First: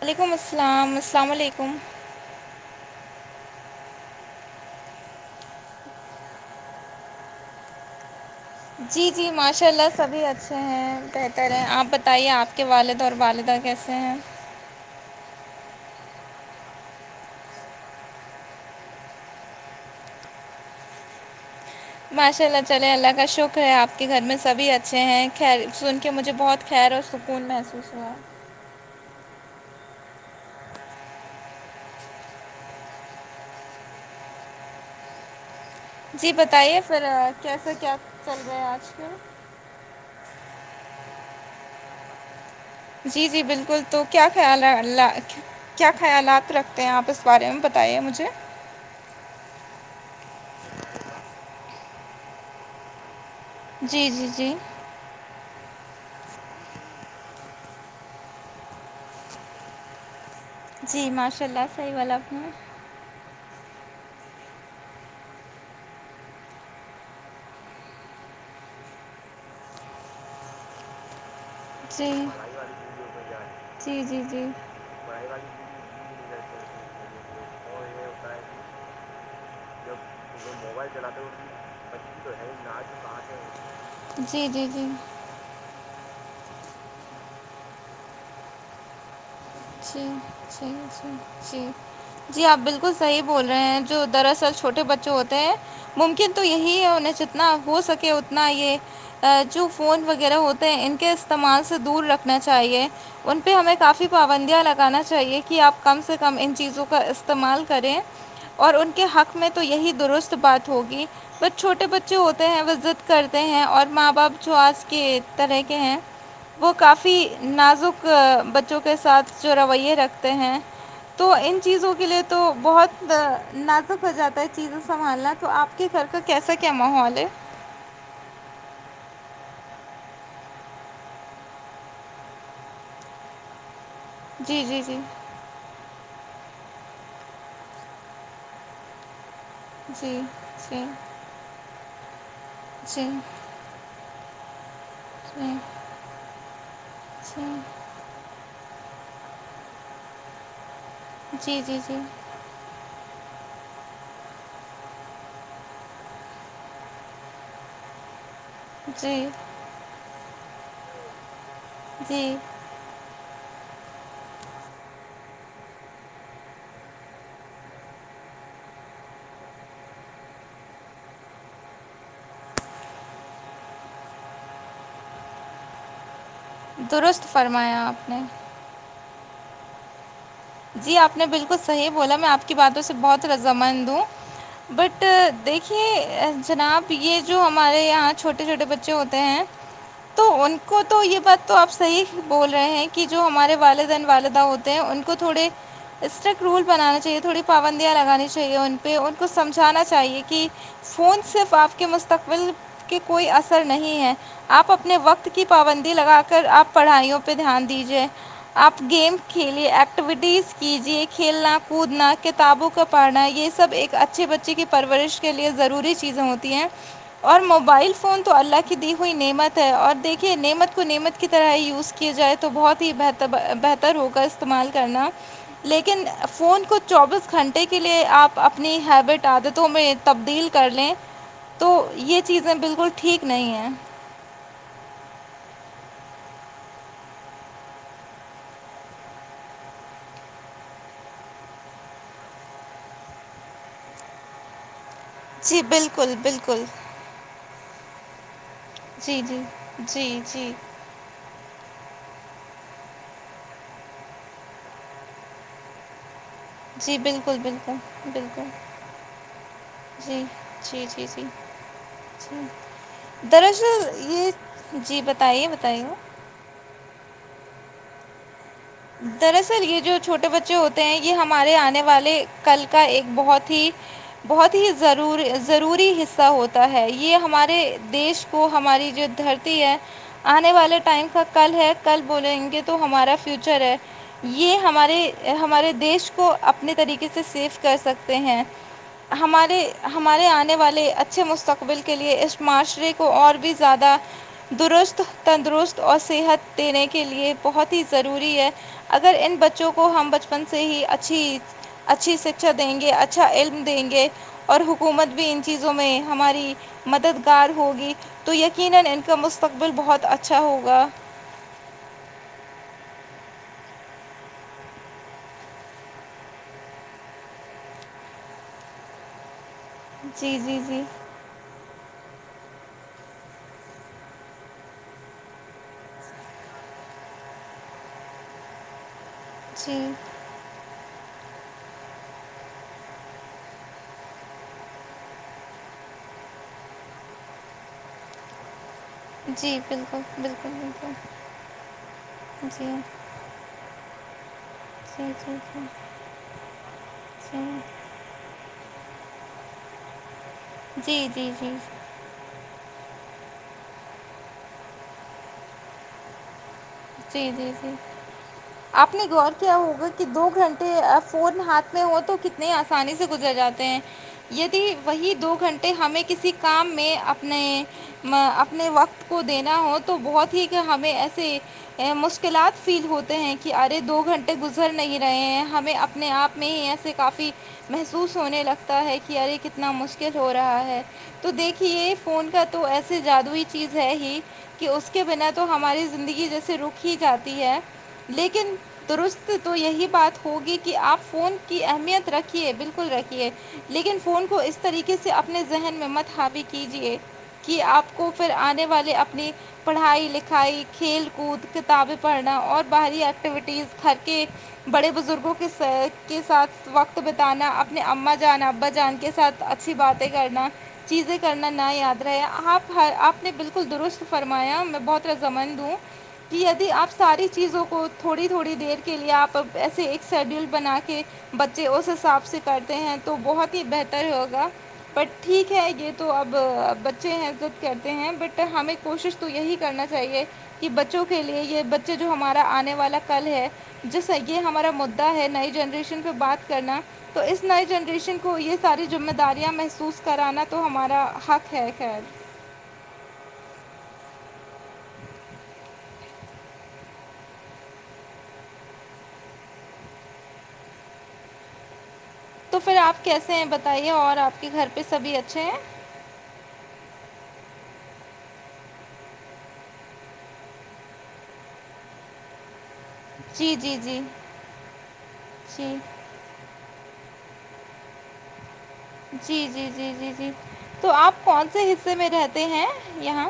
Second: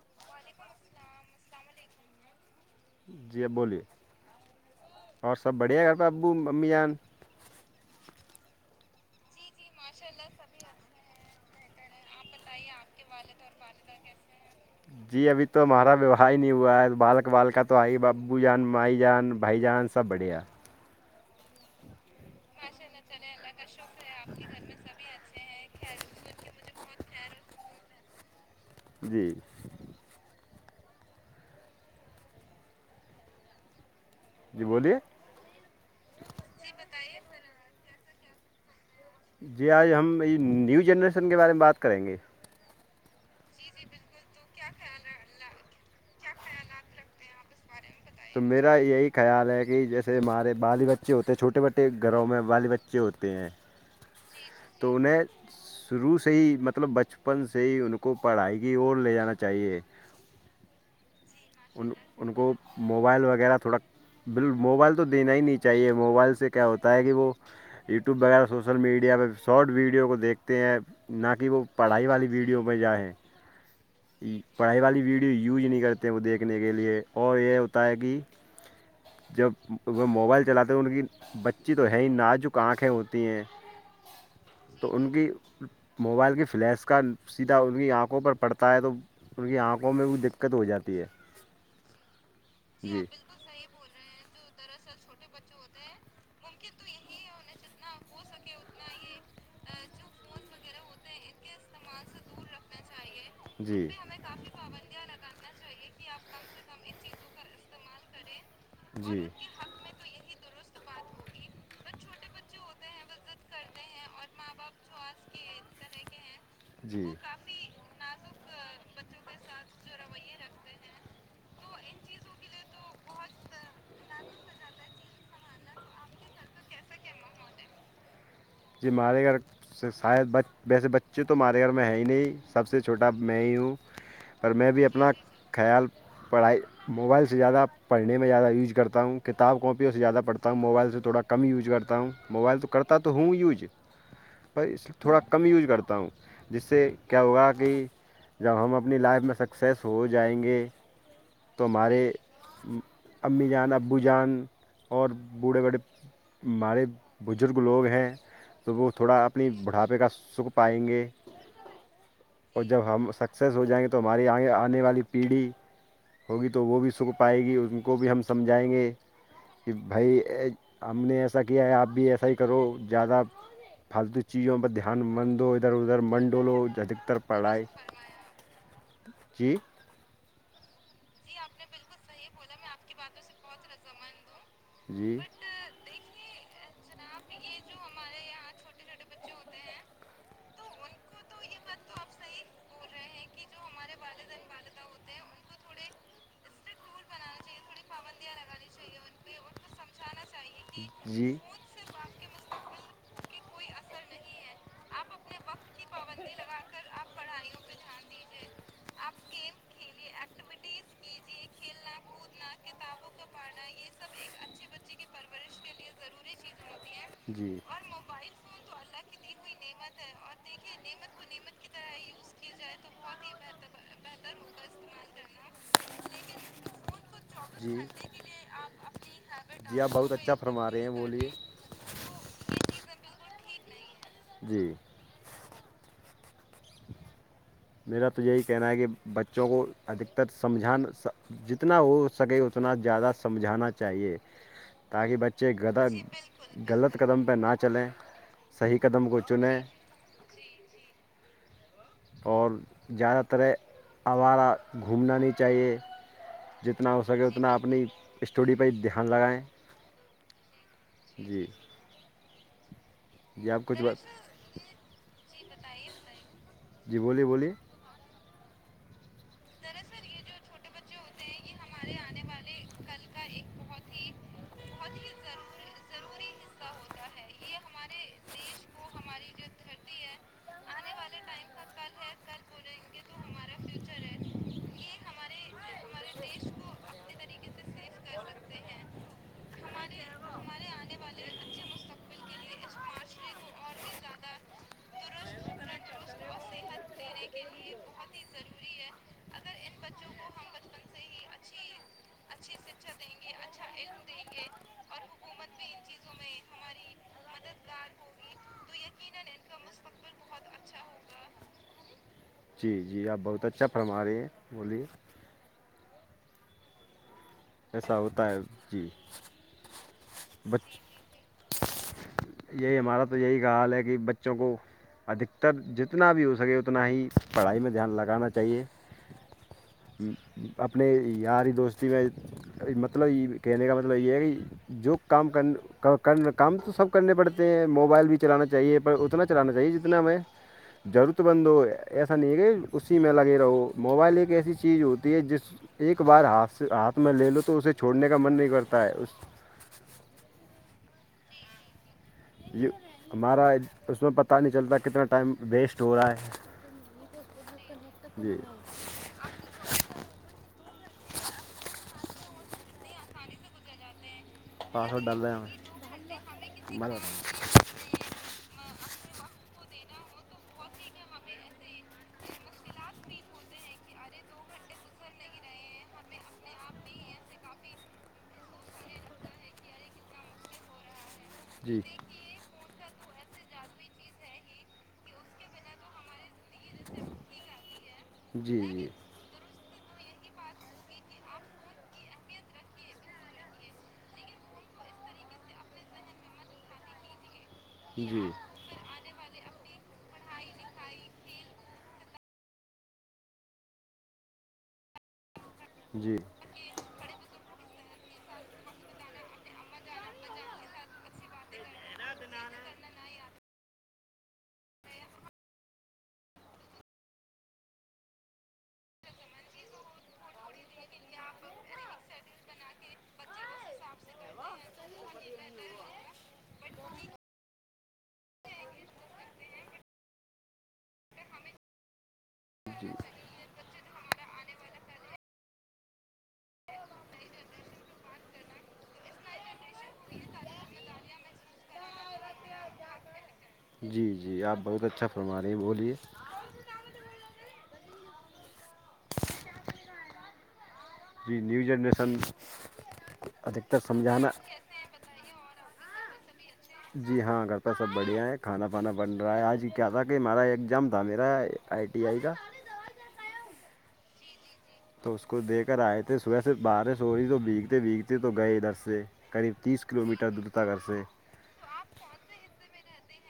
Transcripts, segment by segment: وعلیکم السلام السلام علیکم جی اب بولیے اور سب بڑھیا اب ابو ممی جان جی جی ماشاء اللہ سبھی اچھے ہیں بہتر ہیں آپ بتائیے آپ کے والد اور والدہ کیسے ہیں جی ابھی تو ہمارا ویوہاہ ہی نہیں ہوا ہے بالک بالک تو آئی ابو جان مائی جان بھائی جان سب بڑھیا ماشاء اللہ چلے اللہ کا شکر ہے آپ کے گھر میں سبھی اچھے ہیں خیر سن کے مجھے بہت خیر اور سکون محسوس ہوا جی جی بولیے جی بتائیے پھر کیسا کیا چل رہا ہے آج کل جی آج ہم نیو جنریشن کے بارے میں بات کریں گے جی جی بالکل تو کیا خیال ہے اللہ ک کیا خیالات رکھتے ہیں آپ اس بارے میں بتائیے مجھے تو میرا یہی خیال ہے کہ جیسے ہمارے بالی بچے ہوتے ہیں چھوٹے موٹے گھروں میں بالی بچے ہوتے ہیں جی جی جی تو انہیں شروع سے ہی مطلب بچپن سے ہی ان کو پڑھائی کی اور لے جانا چاہیے جی ماشاء اللہ ان صحیح بولا ان آپ نے کو موبائل وغیرہ تھوڑا بل موبائل تو دینا ہی نہیں چاہیے موبائل سے کیا ہوتا ہے کہ وہ یوٹیوب وغیرہ سوشل میڈیا پہ شارٹ ویڈیو کو دیکھتے ہیں نہ کہ وہ پڑھائی جی والی ویڈیو میں جائیں جی جی جی پڑھائی والی ویڈیو یوز ہی نہیں کرتے ت وہ دیکھنے کے لیے اور یہ ہوتا ہے کہ جب وہ موبائل چلاتے ان کی بچی تو ہے ہی ناجک آنکھیں ہوتی ہیں جی جی جی تو ان کی موبائل کی فلیس کا سیدھا ان کی آنکھوں پر پڑتا ہے تو ان کی آنکھوں جی میں جی وہ دقت جی ہوجاتی ہے جی جی آپ بالکل جی صحیح بول رہے ہیں جو دراصل چھوٹے بچے ہوتے ہیں ممکن تو یہی ہے انہیں جتنا ہو سکے اتنا یہ جو فون وغیرہ ہوت تے ان کے استعمال سے دور رکھنا چاہیے ان پہ ہمیں جی کافی پابندیاں لگانا چاہیے کہ آپ کم سے کم ان چیزوں کا استعمال کریں اور ان کے جی حق میں تو یہی درس ت بات ہوگی بس چھوٹے بچے ہوتے ہیں وہ ضد کرتے ہیں اور ماں باپ جو آج کے طرح کے ہیں وہ ہیں جی کافی نازک بچ چوں کے ساتھ جو رویے رکھتے ہیں تو ان چیزوں کے لیے تو بہت نازک ہو جاتا ہے چیزیں سنبھالنا تو آپ کے گھر کا کیسا کیا ماحول ہے جی ہمارے گھر شاید بچ ویسے بچے تو ہمارے گھر میں ہے ہی نہیں سب سے چھوٹا میں ہی ہوں اور جی میں جی بھی جی اپنا خیال پڑھائی موبائل سے زیادہ پڑھنے میں زیادہ یوز کرتا ہوں کتاب کاپیوں سے جی زیادہ پڑھتا ہوں موبائل سے جی تھوڑا کم یوز کرتا ہوں موبائل تو کرتا تو ہوں ہی یوج پر اس تھوڑا کم جی یوز کرتا ہوں جس سے کیا جی ہوگا کہ جب ہم اپنی لائف میں سکسیس ہو جائیں گے تو جی جی ہمارے جی امی جان ابو جان اور بوڑھے بڑے مارے بزرگ لوگ ہیں تو وہ تھوڑا جی اپنی بڑھاپے کا سکھ پائیں گے جی اور جب ہم سکسیز ہو جائیں گے تو ہماری آگے آنے والی پیڑھی ہوگی تو وہ بھی سکھ پائے گی ان کو بھی ہم سمجھائیں گے کہ بھائی ہم نے ایسا کیا ہے آپ بھی ایسا ہی کرو زیادہ پھالتو چیزوں پر دھیان مت دو ادھر ادھر من ڈولو ادھکتر درست پڑھائی فرمایا آپ نے جی جی آپ نے بالکل صحیح بولا میں آپ کی باتوں سے بہت رضامند ہوں بٹ جی دیکھیے جناب یہ جو ہمارے یہاں چھوٹے چھوٹے بچے ہوتے ہیں تو ان کو تو یہ بات تو آپ صحیح بول رہے ہیں کہ جو ہمارے والدین والدہ ہوتے ہیں ان کو تھوڑے اسٹرکٹ رول بنانا چاہیے تھوڑی پابندیاں لگانی چاہیے ان پہ ان کو سمجھانا چاہیے کہ فون جی صرف آپ کے مست تقبل کے کوئی اثر نہیں ہے آپ اپن نے وقت کی پابندی لگا کر آپ پڑھائیوں پہ دھیان دیجیے آپ گیم کھیلیے ایک ٹیویٹیز کیجیے کھیلنا کودنا کتابوں کو پڑھنا یہ سب ایک اچھے بچے کی پرورش لیے ضروری چیزیں ہوتی ہیں اور جی موبائل فون تو اللہ کی دی ہوئی نعمت ہے اور دیکھیے نعمت کو نعمت کی طرح یوز کیا جائے تو بہت ہی بہتر بہتر ہوگا استعمال کرنا لیکن فون کو چوبیس گھنٹے کے لیے آپ اپنی ہیبٹ عادتوں میں کچھ اچھا تبدیل کر فرماے ہیں لیں بولیے تو یہ چیزیں بالکل ٹھیک نہیں ہیں جی میرا تو یہی کہنا ہے کہ بچوں کو ادھکتر سمجھان جتنا ہو سکے اتنا زیادہ سمجھانا چاہیے تاکہ بچہ بچے جی گدا بالکل بالکل غلط قدم پہ نہ چلیں صحیح قدم کو جی جی چنیں جی جی اور زیادہ تر آوارہ گھومنا نہیں چاہیے جتنا جی ہو سکے بالکل اتنا بالکل اپنی بالکل اسٹڈی پہ ہی دھیان لگائیں جی جی جی جی جی آپ کچھ دراصل بات یہ جی بتائیے بتائیے جی بولیے بولیے دراصل یہ جو چھوٹے بچے ہو تے ہیں یہ ہمارے آنے والے کل کا ایک بہت ہی بہت ہی ضرور ضروری حصہ ہو تا ہے یہ ہمارے دیش کو ہماری جو دھرتی ہے آنے والے ٹائم کا کل ہے کل بولیں گے تو ہمارا فیوچر ہے یہ ہمارے ہمارے دیش کو اپنے طریقے سے سیف کر سکتے ہیں ہمارے ہمارے آنے والے اچھے مستقبل کے لیے اس معاشرے کو اور بھی زیادہ درست تندرست اور صحت دینے کے لئے بہت ہی ضروری ضروری ہے اگر ان بچوں کو ہم بچپن سے ہی اچھی اچھی شکھا دیں گے اچھا علم دیں گے اور حکومت بھی ان چیزوں میں ہماری مددگار ہوگی تو یقینان کا مستقبل بہت اچھا ہوگا جی جی آپ بہت اچھا فرما رہی ہیں بولیے ایسا ہوتا ہے جی جی جی جی بچ یہی ہمارا تو یہی حال ہے کی بچوں کو ادھکتر جتنا بھی ہو سکے اتنا ہی پڑھائی میں دھیان لگانا چاہیے جی اپنے یاری دوستی میں مطلب یے کہنے کا مطلب یے ہے کی جو کام کر کر کام تو سب کرنے پڑتے ہیں موبائل بھی چلانا چاہیے پر اتنا چلانا جی چاہیے جتنا بالکل میں بالکل بالکل ضرورت مند ہو ایسا نہیں ہے جی کہ اس سے میں لگے رہو موبائل ایک ایسی چیز جی جی ہوتی ہے جس جی ایک بار ہاتھ سے ہاتھ میں لے لو تو اسے سے چھوڑنے کا من نہیں کرتا ہے اس جی جی جی یے ہمارا اس میں پتہ نہیں چلتا کتنا ٹائم ویسٹ ہو رہا ہے جی جی جی جی آپ نے غور کیا ہوگا کی دو گھنٹے فون ہاتھ میں ہو تو کتنے آسانی سے گزر جات تے ہیں یدی پاسورڈ وہی ڈال رہے دو ہیں گھنٹے ہمیں کسی کام میں ہم اپنے میں اپنے وقت کو دینا ہو تو بہت ہی ہمیں ایسے مشکلات فیل ہوتے ہیں کی ارے دو گھنٹے گزر نہیں رہے ہیں ہمیں اپنے آپ میں ایسے کافی محسوس ہونے لگتا ہے کی ارے کتنا مشکل ہو رہا ہے تو جی دیکھیے فون کا تو ایسے جادوئی چیز ہے ہی کی اس کے بنا تو ہماری زندگی جیسے سے رک ہی جاتی ہے لیکن جی جی درست تو یہی بات ہوگی کی آپ فون کی اہمیت رکھیے بالکل رکھیے لیکن فون کو اس طریقے سے اپنے ذہن میں مت حاوی کیجیے کہ آپ کو پھر آنے والے اپنی پڑھائی لکھائی کھیل کود کتابیں پڑھنا اور باہری ایکٹیویٹیز گھر کے بڑے بزرگوں کو کے صحت جی جی کے ستھ وقت تو بتانا اپنے اماں جان ابا جان کے ساتھ اچھی باتیں کرنا چیزیں کرنا نہ یاد رہے آپ ہر آپ نے بالکل درست فرمایا میں بہت رضامند ہوں کی یدی آپ ساری چیزوں کو تھوڑی تھوڑی دیر کے لیے آپ اب ایسے ایک شیڈیول بنا کے بچے اس حساب سے کرتے ہیں تو بہت ہی بہتر ہوگا بٹ ٹھیک ہے یے تو اب بچے ضد کرتے ہیں بٹ ہمیں کوشش تو یہی کرنا چاہیے کی بچوں کے لیے یے بچے جو ہمارا آنے والا کل ہے جیسا یے ہمارا مدا ہے نئی جنریشن پے بات کرنا تو اس نئے جنریشن کو یے ساری ذمہ داریاں محسوس کرانا تو ہمارا حق ہے خیر جی جی آپ بہت اچھا فرما رہی بولیے جی نیو جنریشن تو پھر آپ کیسے ہیں ادھکتر بتائیے اور سمجھانا آپ کے گھر پے سبھی اچھے ہیں جی ہاں گھر پے سب بڑھیا ہیں کھانا پانا بن رہا ہے آج کیا تھا کہ ہمارا ایگزام تھا میرا آئی ٹی آئی کا جی جی جی تو اس کو دے جی کر آئے تھے صبح سے بارش ہو رہی تو بھیگتے بھیگتے تو گئے ادھر سے جی قریب جی تیس جی کلو جی میٹر جی دور تھا گھر تو سے آپ کون سے حصے میں رہتے ہیں یہاں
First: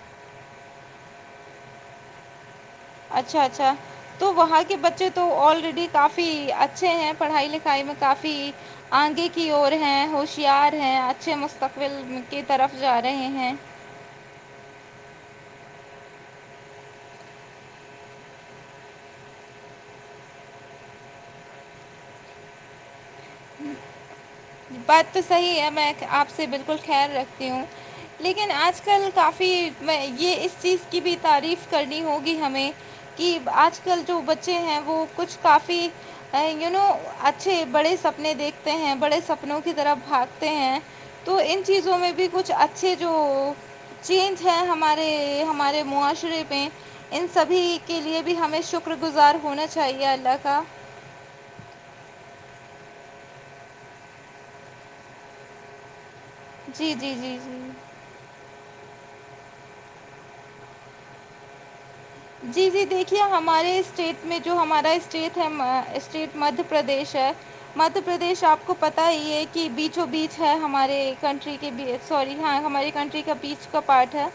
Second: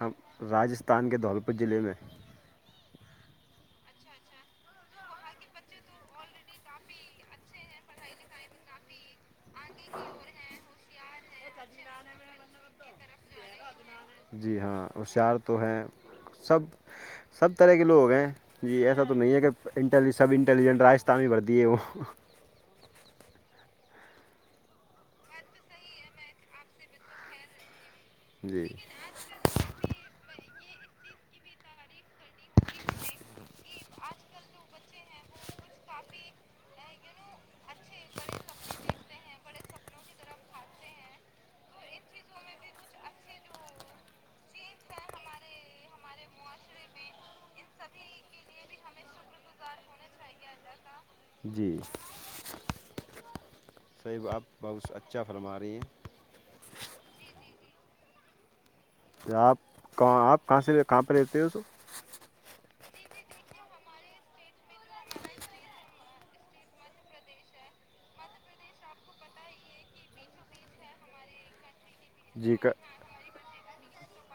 ہم راجستھان کے دھولپور ضلعے میں اچھا اچھا تو وہاں کے بچے تو آلریڈی کافی اچھے ہیں پڑھائی لکھائی میں کافی آگے کی اور ہیں ہوشیار ہیں اچھے مستقبل کی طرف جا رہے ہیں جی ہاں ہوشیار تو ہیں سب سب طرح کے لوگ ہیں جی ایسا تو نہیں ہے کہ انٹیلی سب انٹیلیجنٹ راجستھان میں ہی بھرتی ہو بات تو صحیح ہے میں آپ سے بالکل خیر رکھتی ہوں لیکن جی آج کل کافی یہ اس چیز کی بھی تعریف کرنی ہوگی ہمیں کی آج کل جو بچے ہیں وہ کچھ کافی یو نو اچھے بڑے سپنے دیکھتے ہیں بڑے سپنوں کی طرح بھاگتے ہیں تو ان چیزوں میں بھی کچھ اچھے جو چینج ہے ہمارے۔ ہمارے معاشرے پہ ان سبھی کے لیے بھی ہمیں شکر گزار ہونا چاہیے اللہ کا جی دیکھو آپ بہت اچھا فرما رہی ہیں جی جی جی جی جب آپ کہاں آپ کہاں سے کہاں پہ رہتی ہو جی جی دیکھیے ہمارے اسٹیٹ میں جو ہمارا اسٹیٹ ہے اسٹیٹ مدھیہ پردیش ہے مدھیہ پردیش آپ کو پتا ہی یہ کہ بیچو بیچ ہے ہمارے کنٹری بی سوری جی ہاں کا ہماری کنٹری کا بیچ کا پارٹ ہے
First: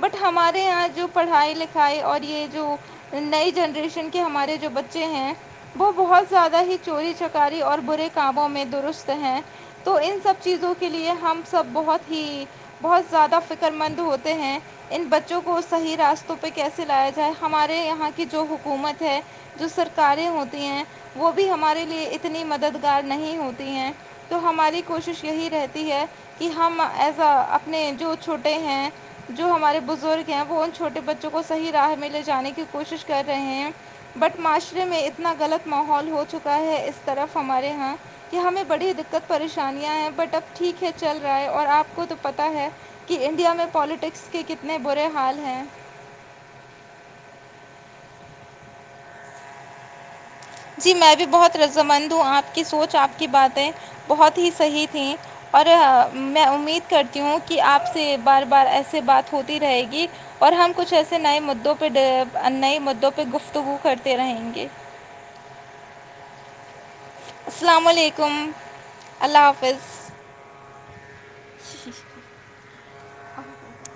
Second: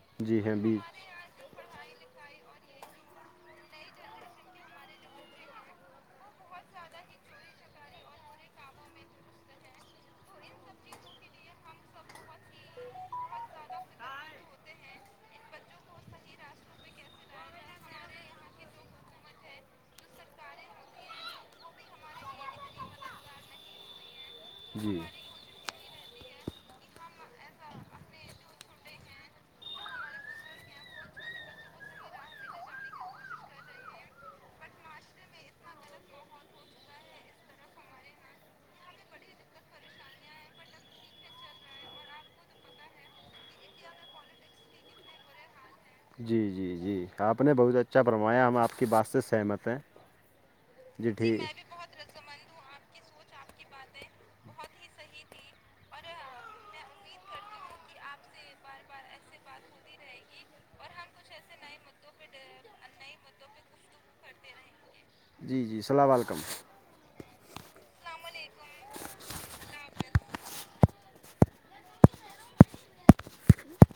بٹ جی ہاں ہمارے یہاں بیچ جو پڑھائی لکھائی اور یہ جو نئی جنریشن کے ہمارے جو بچے ہیں وہ بہت زیادہ ہی چوری چکاری اور برے کاموں میں درست ہیں تو ان سب چیزوں کے لیے ہم سب بہت ہی بہت زیادہ فکر مند ہوتے ہیں ان بچوں کو صحیح راستوں پہ کیسے لایا ہمارے یہاں کی جو حکومت ہے جو سرکاریں ہوتی ہیں وہ بھی ہمارے لیے اتنی مددگار نہیں ہوتی ہیں تو ہماری جی کوشش یہی رہتی ہے کہ ہم ایز ا اپنے جو چھوٹے ہیں جو ہمارے بزرگ ہیں وہ ان چھوٹے بچوں کو صحیح راہ میں لے جانے کی کوشش کر رہے ہیں بٹ معاشرے میں اتنا غلط ماحول ہو چکا ہے اس طرف ہمارے یہاں کہ ہمیں بڑی دقت پریشانیاں ہیں بٹ اب ٹھیک ہے چل رہا ہے اور آپ کو تو پتا ہے کہ انڈیا میں پولیٹکس کے کتنے برے حال ہیں جی جی جی آپ نے بہت اچھا فرمایا ہم آپ کی بات سے سہمت ہیں جی میں بھی بہت رضامند ہوں آپ کی سوچ آپ کی باتیں بہت ہی صحیح تھیں اور میں امید کرتی ہوں کہ آپ سے بار بار ایسے بات ہوتی رہے گی اور ہم کچھ ایسے نئے مدعوں پہ ڈ نئے مدعوں پہ گفتگو کرتے رہیں گے جی جی السلام وعلیکم السلام علیکم اللہ حافظ [inaudible] [inaudible]